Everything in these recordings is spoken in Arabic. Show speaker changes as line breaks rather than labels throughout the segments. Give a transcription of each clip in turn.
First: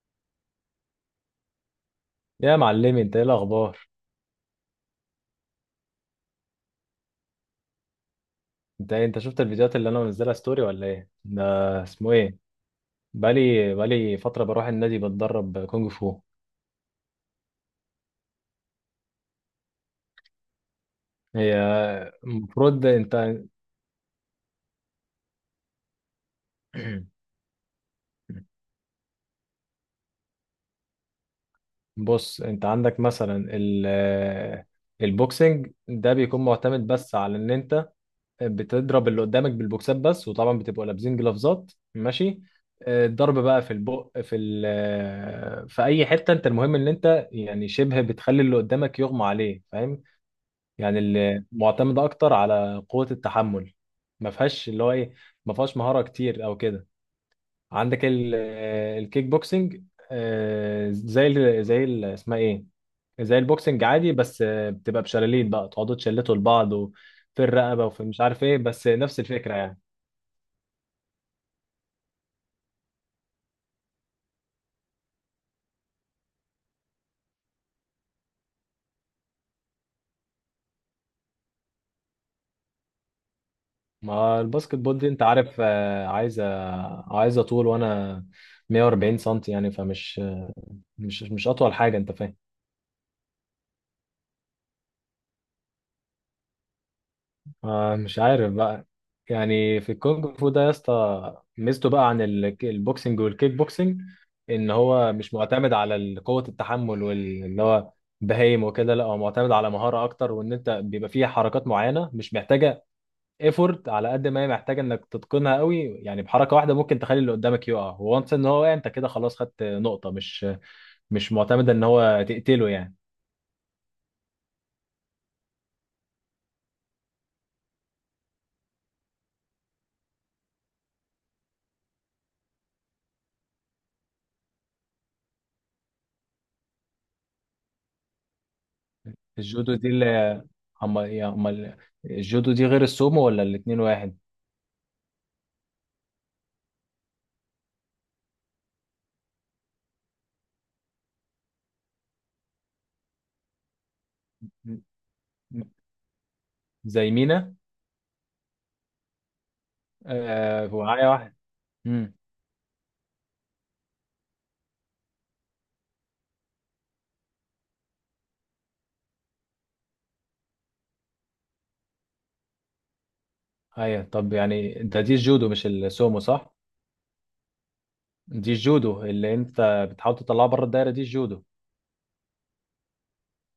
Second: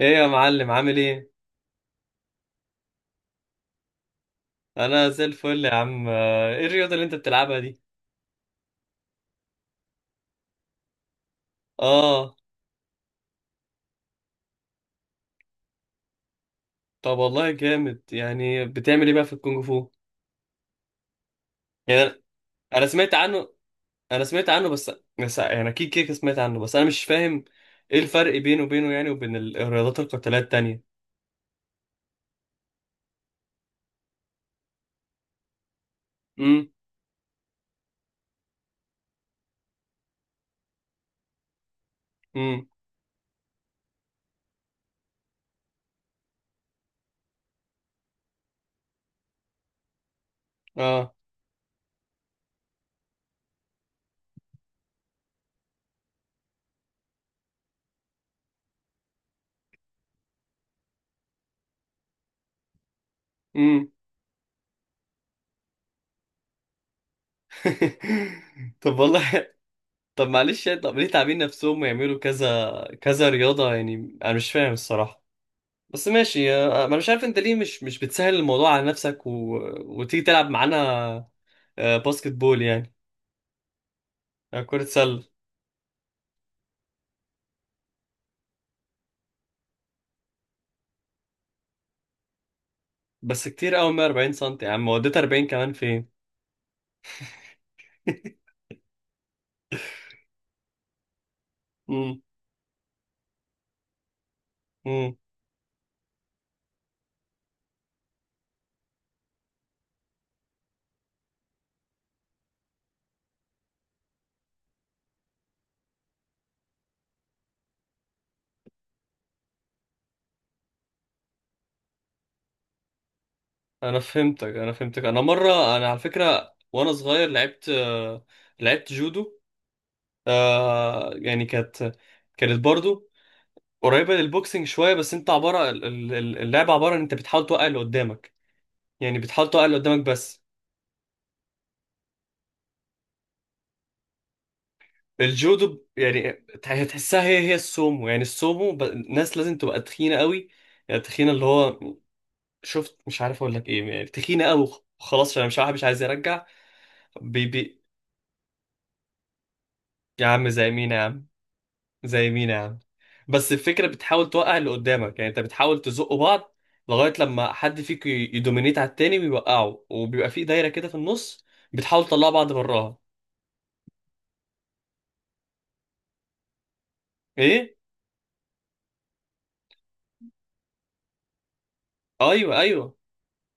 ايه يا معلم؟ عامل ايه؟
يا معلمي، انت ايه الاخبار؟
انا زي الفل يا عم. ايه الرياضه اللي انت بتلعبها دي؟
انت شفت الفيديوهات اللي انا منزلها ستوري ولا ايه ده؟ اسمه
اه.
ايه؟ بقالي فتره بروح النادي بتدرب كونج فو.
طب والله جامد، يعني بتعمل ايه بقى في الكونغ فو؟
هي
يعني انا أنا
المفروض
سمعت
انت
عنه. بس بس يعني اكيد كده كده سمعت عنه، بس انا مش فاهم ايه الفرق بينه يعني وبين الرياضات القتاليه التانية.
بص، انت عندك مثلا البوكسنج ده بيكون
امم.
معتمد بس على ان انت بتضرب اللي قدامك بالبوكسات بس، وطبعا بتبقوا لابسين جلافزات. ماشي.
امم.
اه، الضرب بقى في البق في ال آه، في اي حته، انت المهم ان انت يعني شبه بتخلي اللي قدامك يغمى عليه. فاهم؟ يعني
اه.
اللي معتمدة أكتر على قوة التحمل، ما فيهاش اللي هو إيه ما فيهاش مهارة كتير أو كده. عندك الكيك بوكسنج. آه، زي ال زي ال اسمها إيه زي البوكسنج
امم.
عادي، بس بتبقى بشلالين، بقى تقعدوا تشلتوا لبعض وفي الرقبة وفي مش عارف إيه، بس
طب
نفس
والله.
الفكرة يعني.
طب معلش يعني، طب ليه تعبين نفسهم ويعملوا كذا كذا رياضه؟ يعني انا مش فاهم الصراحه، بس ماشي. انا مش عارف انت ليه مش بتسهل الموضوع على نفسك وتيجي تلعب معانا، باسكت بول يعني،
ما الباسكت
كرة
بول دي أنت
سلة.
عارف، عايزة طول، وأنا 140 سنتي يعني، فمش مش مش أطول حاجة. أنت فاهم؟
بس كتير قوي 140 سم يا عم، وديت 40 كمان فين؟
آه، مش عارف بقى. يعني في الكونغ فو ده يا اسطى، ميزته بقى
امم.
عن البوكسنج والكيك بوكسنج، ان هو
امم.
مش معتمد على قوة التحمل واللي هو بهايم وكده. لا، هو معتمد على مهارة اكتر، وان انت بيبقى فيه حركات معينة مش محتاجة ايفورت على قد ما هي محتاجة انك تتقنها قوي. يعني بحركة واحدة ممكن تخلي اللي قدامك يقع، وانس ان هو وقع، انت كده خلاص خدت نقطة. مش معتمدة ان هو تقتله يعني.
انا فهمتك. انا على فكره وانا صغير لعبت، لعبت جودو. يعني كانت برضو قريبه للبوكسنج شويه. بس انت عباره ال- ال- ال- اللعبه عباره ان انت بتحاول توقع اللي قدامك، يعني بتحاول توقع
الجودو
اللي
دي
قدامك بس.
اللي هم هم، الجودو دي غير السومو ولا الاتنين واحد؟
الجودو يعني تحسها هي هي السومو. يعني السومو الناس لازم تبقى تخينه قوي، يعني تخينه اللي هو، شفت، مش عارف اقول لك ايه، يعني تخينه قوي.
م-
خلاص انا مش عارف، مش عايز يرجع.
زي
بي
مينا.
بي يا عم زي مين يا
ومعايا
عم؟
واحد. امم
زي مين يا عم بس الفكره بتحاول توقع اللي قدامك، يعني انت بتحاول تزقوا بعض لغايه لما حد فيك يدومينيت على التاني ويوقعه، وبيبقى في دايره كده في النص بتحاول تطلع بعض براها.
ايوه، طب يعني انت دي الجودو مش السومو، صح؟
ايه؟
دي الجودو اللي انت بتحاول تطلعها بره الدايره، دي الجودو.
ايوه، ايوه.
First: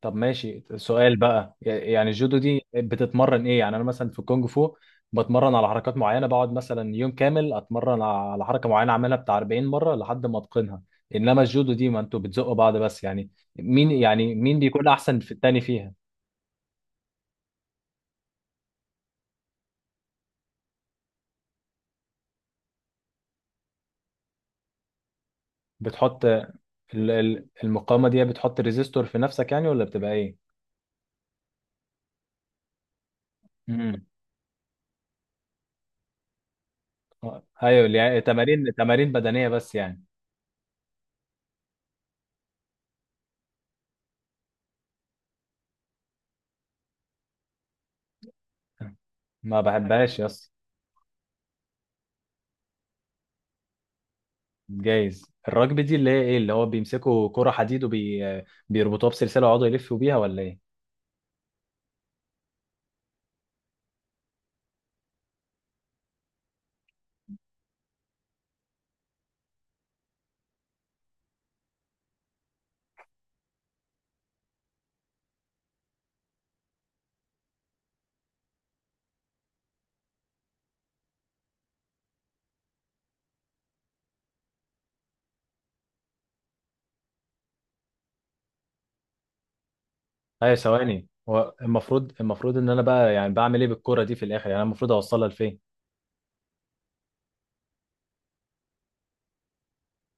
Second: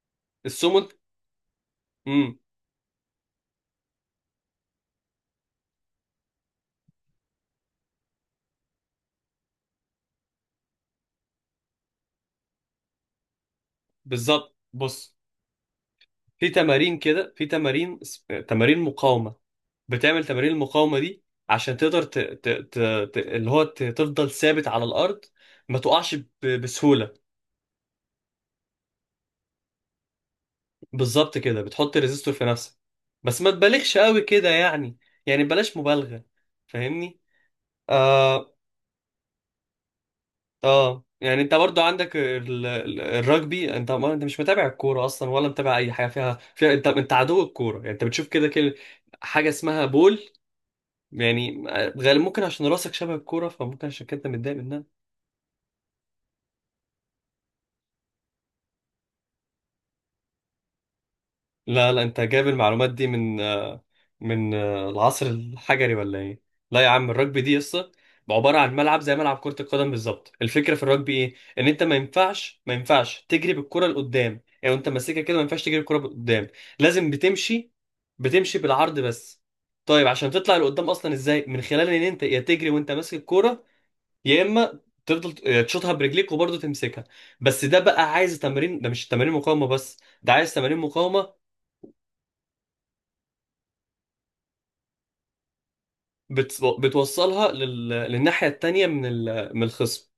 طب ماشي،
السومو.
سؤال بقى، يعني
امم.
الجودو دي بتتمرن ايه؟ يعني انا مثلا في الكونج فو بتمرن على حركات معينه، بقعد مثلا يوم كامل اتمرن على حركه معينه، اعملها بتاع 40 مره لحد ما اتقنها. انما الجودو دي، ما انتوا بتزقوا بعض بس يعني، مين يعني
بالظبط،
مين بيكون
بص.
احسن في التاني فيها؟
في تمارين كده، في تمارين تمارين مقاومة. بتعمل تمارين المقاومة دي عشان تقدر اللي هو تفضل ثابت على الأرض، ما تقعش
بتحط ال-
بسهولة.
المقاومة دي بتحط ريزيستور في نفسك يعني، ولا بتبقى ايه؟
بالظبط كده بتحط ريزيستور في نفسك، بس ما تبالغش
امم
قوي كده يعني. يعني بلاش مبالغة. فاهمني؟
ايوه، اللي يعني
آه.
تمارين بدنية بس يعني.
آه يعني انت برضو عندك الرجبي. انت، ما انت مش متابع الكورة اصلا ولا متابع اي حاجة فيها، انت عدو الكورة يعني. انت بتشوف كده كده حاجة
ما
اسمها بول،
بحبهاش، يس.
يعني. غالبا ممكن عشان راسك شبه الكورة فممكن عشان كده انت متضايق منها.
جايز. الرجبي دي اللي هي ايه، اللي هو بيمسكوا كرة حديد وبيربطوها بسلسلة ويقعدوا يلفوا بيها، ولا ايه؟
لا لا، انت جايب المعلومات دي من العصر الحجري ولا ايه؟ لا يا عم، الرugby دي قصة. عبارة عن ملعب زي ملعب كرة القدم بالظبط. الفكرة في الرugby ايه؟ ان انت ما ينفعش تجري بالكرة لقدام يعني، وانت ماسكها كده ما ينفعش تجري بالكرة لقدام. لازم بتمشي بتمشي بالعرض بس. طيب عشان تطلع لقدام اصلا ازاي؟ من خلال ان انت يا تجري وانت ماسك الكوره، يا اما تفضل تشوطها برجليك وبرضه تمسكها. بس ده بقى عايز تمارين، ده مش تمارين مقاومه بس، ده عايز
ايوه
تمارين
ثواني،
مقاومه.
هو المفروض ان انا بقى يعني بعمل ايه بالكرة دي في الاخر؟ يعني انا المفروض اوصلها لفين؟
بتوصلها للناحيه التانيه من الخصم.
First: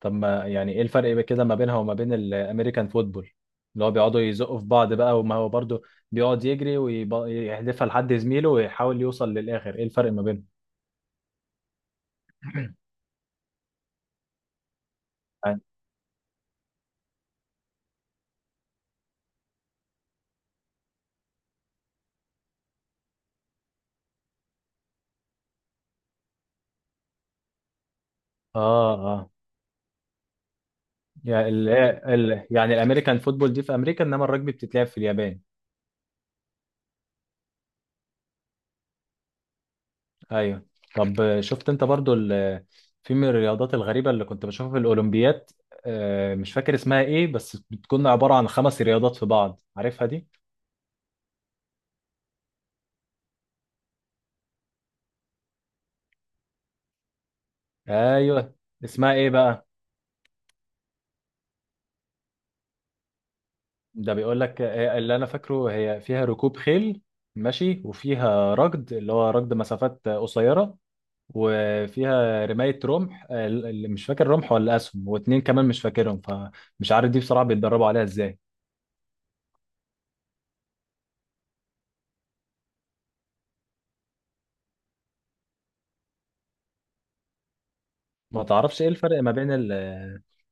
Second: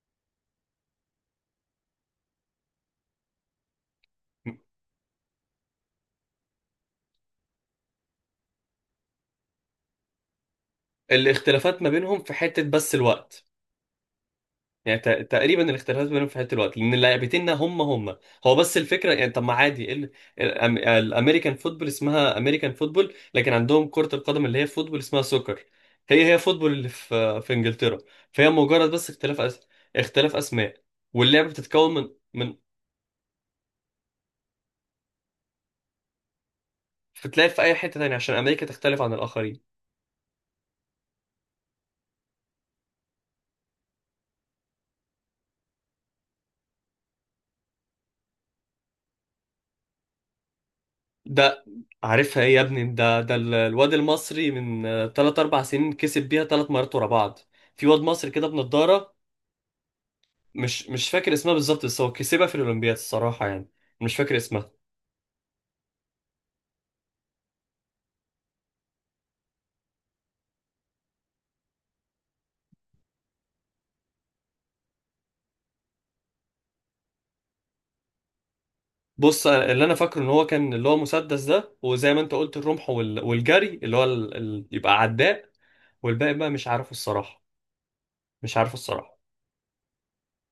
طب ما يعني ايه الفرق بقى كده ما بينها وما بين الامريكان فوتبول، اللي هو بيقعدوا يزقوا في بعض بقى، وما هو برضه بيقعد يجري ويحدفها لحد زميله ويحاول يوصل للاخر. ايه الفرق ما بينهم؟
الاختلافات ما بينهم في حته، بس الوقت. يعني
يعني
تقريبا الاختلاف بينهم في حته الوقت، لان اللاعبتين هم هم. هو بس الفكره يعني. طب ما عادي، إيه الامريكان فوتبول اسمها امريكان فوتبول، لكن عندهم كره القدم اللي هي فوتبول اسمها سوكر. هي هي فوتبول اللي في انجلترا. فهي مجرد
اه،
بس
اه،
اختلاف اسماء. واللعبه
يعني ال...
بتتكون من
ال...
من
يعني الامريكان فوتبول دي في امريكا، انما الرجبي بتتلعب في اليابان.
بتتلعب في اي حته تانية عشان امريكا تختلف عن الاخرين.
ايوه. طب شفت انت برضو في من الرياضات الغريبه اللي كنت بشوفها في الاولمبيات، مش فاكر اسمها ايه، بس بتكون عباره عن خمس رياضات في بعض. عارفها دي؟
ده، عارفها ايه يا ابني؟ ده الواد المصري من 3 4 سنين كسب بيها ثلاث مرات ورا بعض. في واد مصري كده
ايوه، اسمها
بنضاره.
ايه بقى؟
مش فاكر اسمها بالظبط، بس هو كسبها في الأولمبياد الصراحة يعني.
ده
مش فاكر
بيقول لك،
اسمها.
اللي انا فاكره هي فيها ركوب خيل، ماشي، وفيها ركض اللي هو ركض مسافات قصيره، وفيها رمايه رمح، اللي مش فاكر رمح ولا اسهم، واتنين كمان مش فاكرهم، فمش عارف دي بصراحه بيتدربوا عليها ازاي.
بص، اللي انا فاكره ان هو كان، اللي هو مسدس ده، وزي ما انت قلت الرمح، والجري اللي هو يبقى عداء. والباقي بقى مش عارفه الصراحة.
ما
مش عارفه
تعرفش ايه الفرق
الصراحة.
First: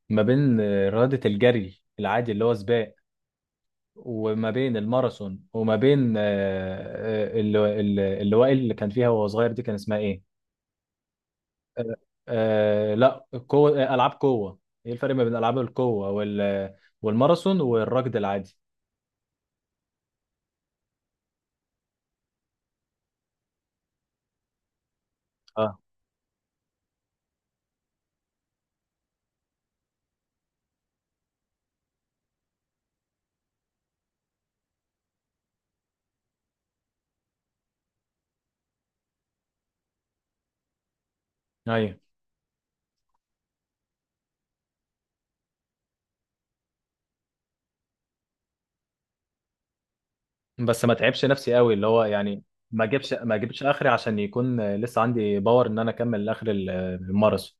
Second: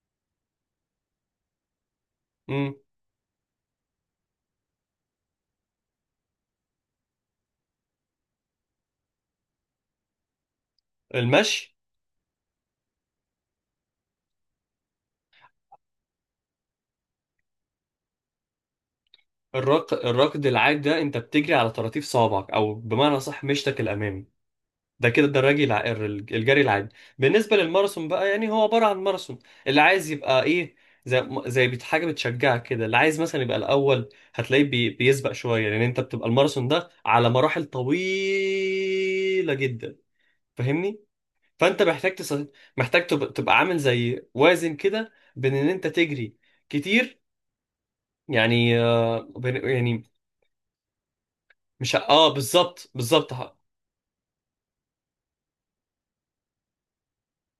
ما بين رياضه الجري العادي اللي هو
امم.
سباق، وما بين الماراثون، وما بين اللي وائل اللي كان فيها وهو صغير دي كان اسمها ايه؟
المشي.
آه. آه، لا قوة آه، ألعاب قوة. ايه الفرق ما بين ألعاب القوة والماراثون والركض العادي؟
الركض العادي ده انت بتجري على طراطيف صوابعك، او بمعنى صح، مشتك الأمامي. ده كده الدراجي
اه.
الجري العادي. بالنسبة للماراثون بقى، يعني هو عبارة عن ماراثون اللي عايز يبقى ايه، زي حاجة بتشجعك كده. اللي عايز مثلا يبقى الأول هتلاقيه بيسبق شوية، لأن أنت بتبقى الماراثون ده على مراحل طويلة جدا. فاهمني؟ فأنت
ايوه،
محتاج تبقى عامل زي وازن كده بين إن أنت تجري كتير، يعني يعني،
بس ما تعبش نفسي قوي، اللي
مش
هو
اه،
يعني ما
بالظبط،
اجيبش
بالظبط
ما اجيبش اخري عشان يكون لسه عندي باور ان انا اكمل لاخر الماراثون.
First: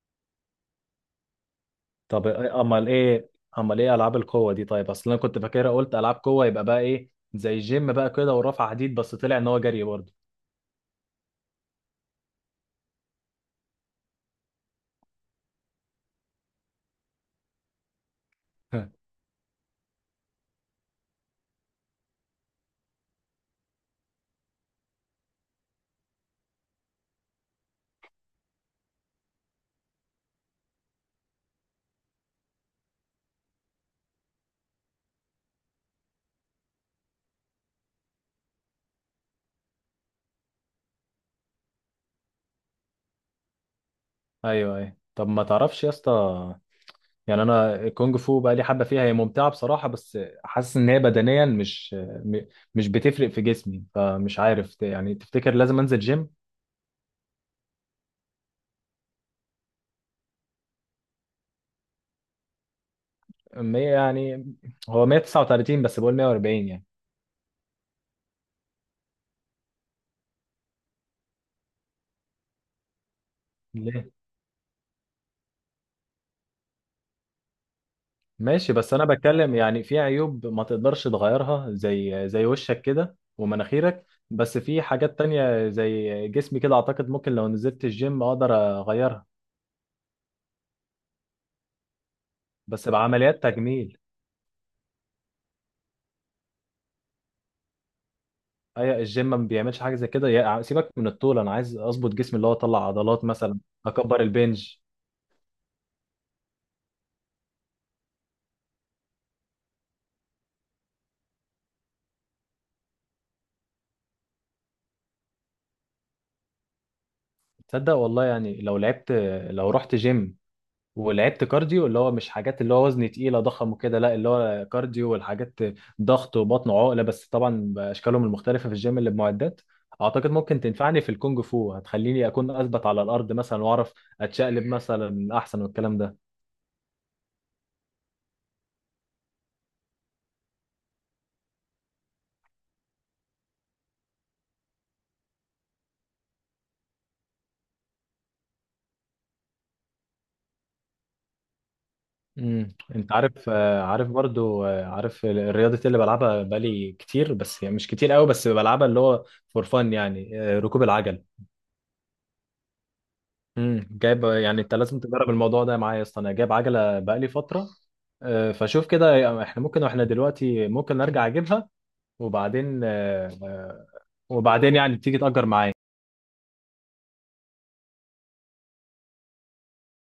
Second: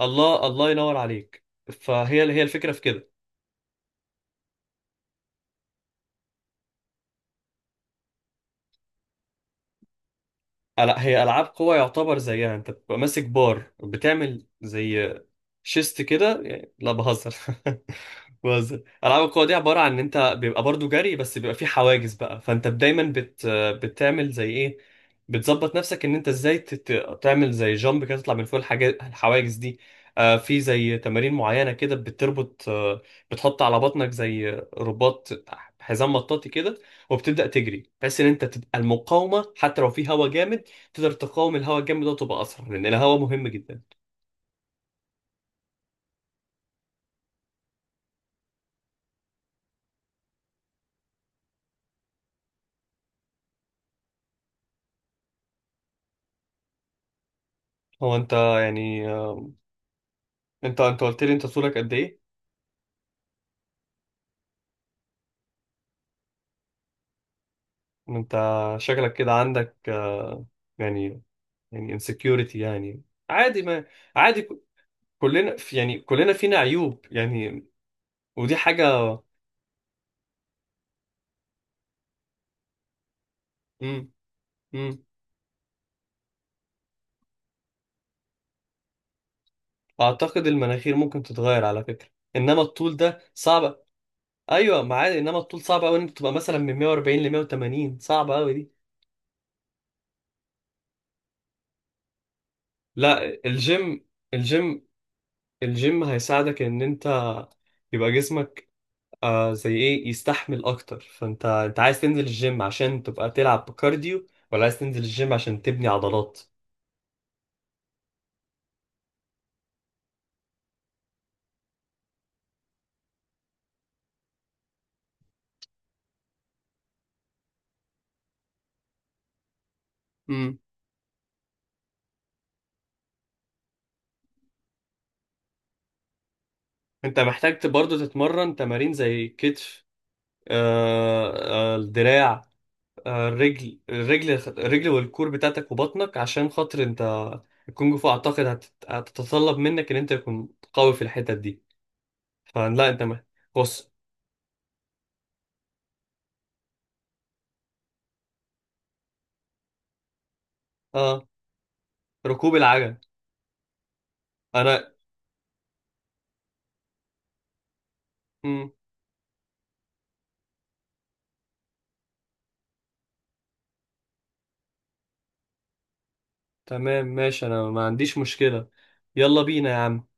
الله، الله ينور عليك. فهي
طب
هي الفكرة في
امال
كده.
ايه امال ايه العاب القوة دي؟ طيب اصل انا كنت فاكرها قلت العاب قوة يبقى بقى ايه، زي الجيم بقى كده ورفع حديد، بس طلع ان هو جري برضه.
لا، هي العاب قوى يعتبر زيها انت بتبقى ماسك بار، بتعمل زي شيست كده لا، بهزر. بهزر. العاب القوى دي عباره عن ان انت بيبقى برضو جري، بس بيبقى فيه حواجز بقى، فانت دايما بتعمل زي ايه؟ بتظبط نفسك ان انت ازاي تعمل زي جامب كده، تطلع من فوق الحاجات الحواجز دي. آه، في زي تمارين معينه كده بتربط، بتحط على بطنك زي رباط، حزام مطاطي كده، وبتبدا تجري بحيث ان انت تبقى المقاومه، حتى لو في هوا جامد تقدر تقاوم الهواء الجامد ده وتبقى اسرع، لان الهواء مهم جدا.
ايوه، ايوه. طب ما تعرفش يا اسطى، يعني انا الكونج فو بقى لي حبه فيها، هي ممتعه بصراحه، بس حاسس ان هي بدنيا م- مش بتفرق في جسمي، فمش عارف يعني تفتكر لازم انزل جيم؟
هو انت يعني، انت قلت لي انت طولك قد ايه؟
100 يعني، هو 139، بس بقول 140 يعني.
انت شكلك كده عندك، يعني يعني insecurity يعني، عادي. ما
ليه؟
عادي كلنا فينا عيوب يعني، ودي
ماشي، بس انا
حاجة.
بتكلم يعني في عيوب ما تقدرش تغيرها زي وشك كده ومناخيرك،
مم.
بس في
مم.
حاجات تانية زي جسمي كده، اعتقد ممكن لو نزلت الجيم اقدر اغيرها.
اعتقد المناخير ممكن تتغير على فكرة، انما
بس
الطول ده
بعمليات
صعب.
تجميل.
ايوه ما عادي، انما الطول صعب قوي ان انت تبقى مثلا من 140 ل 180، صعب قوي دي.
هي الجيم ما بيعملش حاجه زي كده؟ سيبك من الطول، انا عايز اظبط جسمي اللي هو اطلع عضلات
لا،
مثلا اكبر البنج.
الجيم الجيم هيساعدك ان انت يبقى جسمك، زي ايه، يستحمل اكتر. فانت عايز تنزل الجيم عشان تبقى تلعب بكارديو، ولا عايز تنزل الجيم عشان تبني عضلات؟
تصدق والله، يعني لو رحت جيم ولعبت كارديو، اللي هو مش حاجات اللي هو وزن تقيله ضخم وكده، لا اللي هو كارديو والحاجات ضغط وبطن وعقله، بس طبعا باشكالهم المختلفه في الجيم اللي بمعدات، اعتقد
امم.
ممكن تنفعني في الكونج فو، هتخليني اكون اثبت على الارض مثلا، واعرف اتشقلب مثلا احسن والكلام ده.
انت محتاج برضه تتمرن تمارين زي كتف، آه الدراع، الرجل، الرجل والكور بتاعتك وبطنك، عشان خاطر انت الكونج فو اعتقد هتتطلب منك ان انت تكون قوي في الحتت دي. فلا، انت
انت عارف آه،
بص.
عارف برضو آه، عارف الرياضه اللي بلعبها بقالي كتير، بس يعني مش كتير قوي، بس بلعبها، اللي هو فور فان يعني، ركوب العجل.
آه ركوب العجل.
جايب يعني انت
انا،
لازم تجرب الموضوع ده معايا يا اسطى، انا جايب عجله بقالي فتره، فشوف كده احنا ممكن واحنا دلوقتي ممكن ارجع اجيبها، وبعدين آه، آه، وبعدين يعني تيجي تأجر معايا.
تمام ماشي، انا ما عنديش مشكلة. يلا بينا يا عم.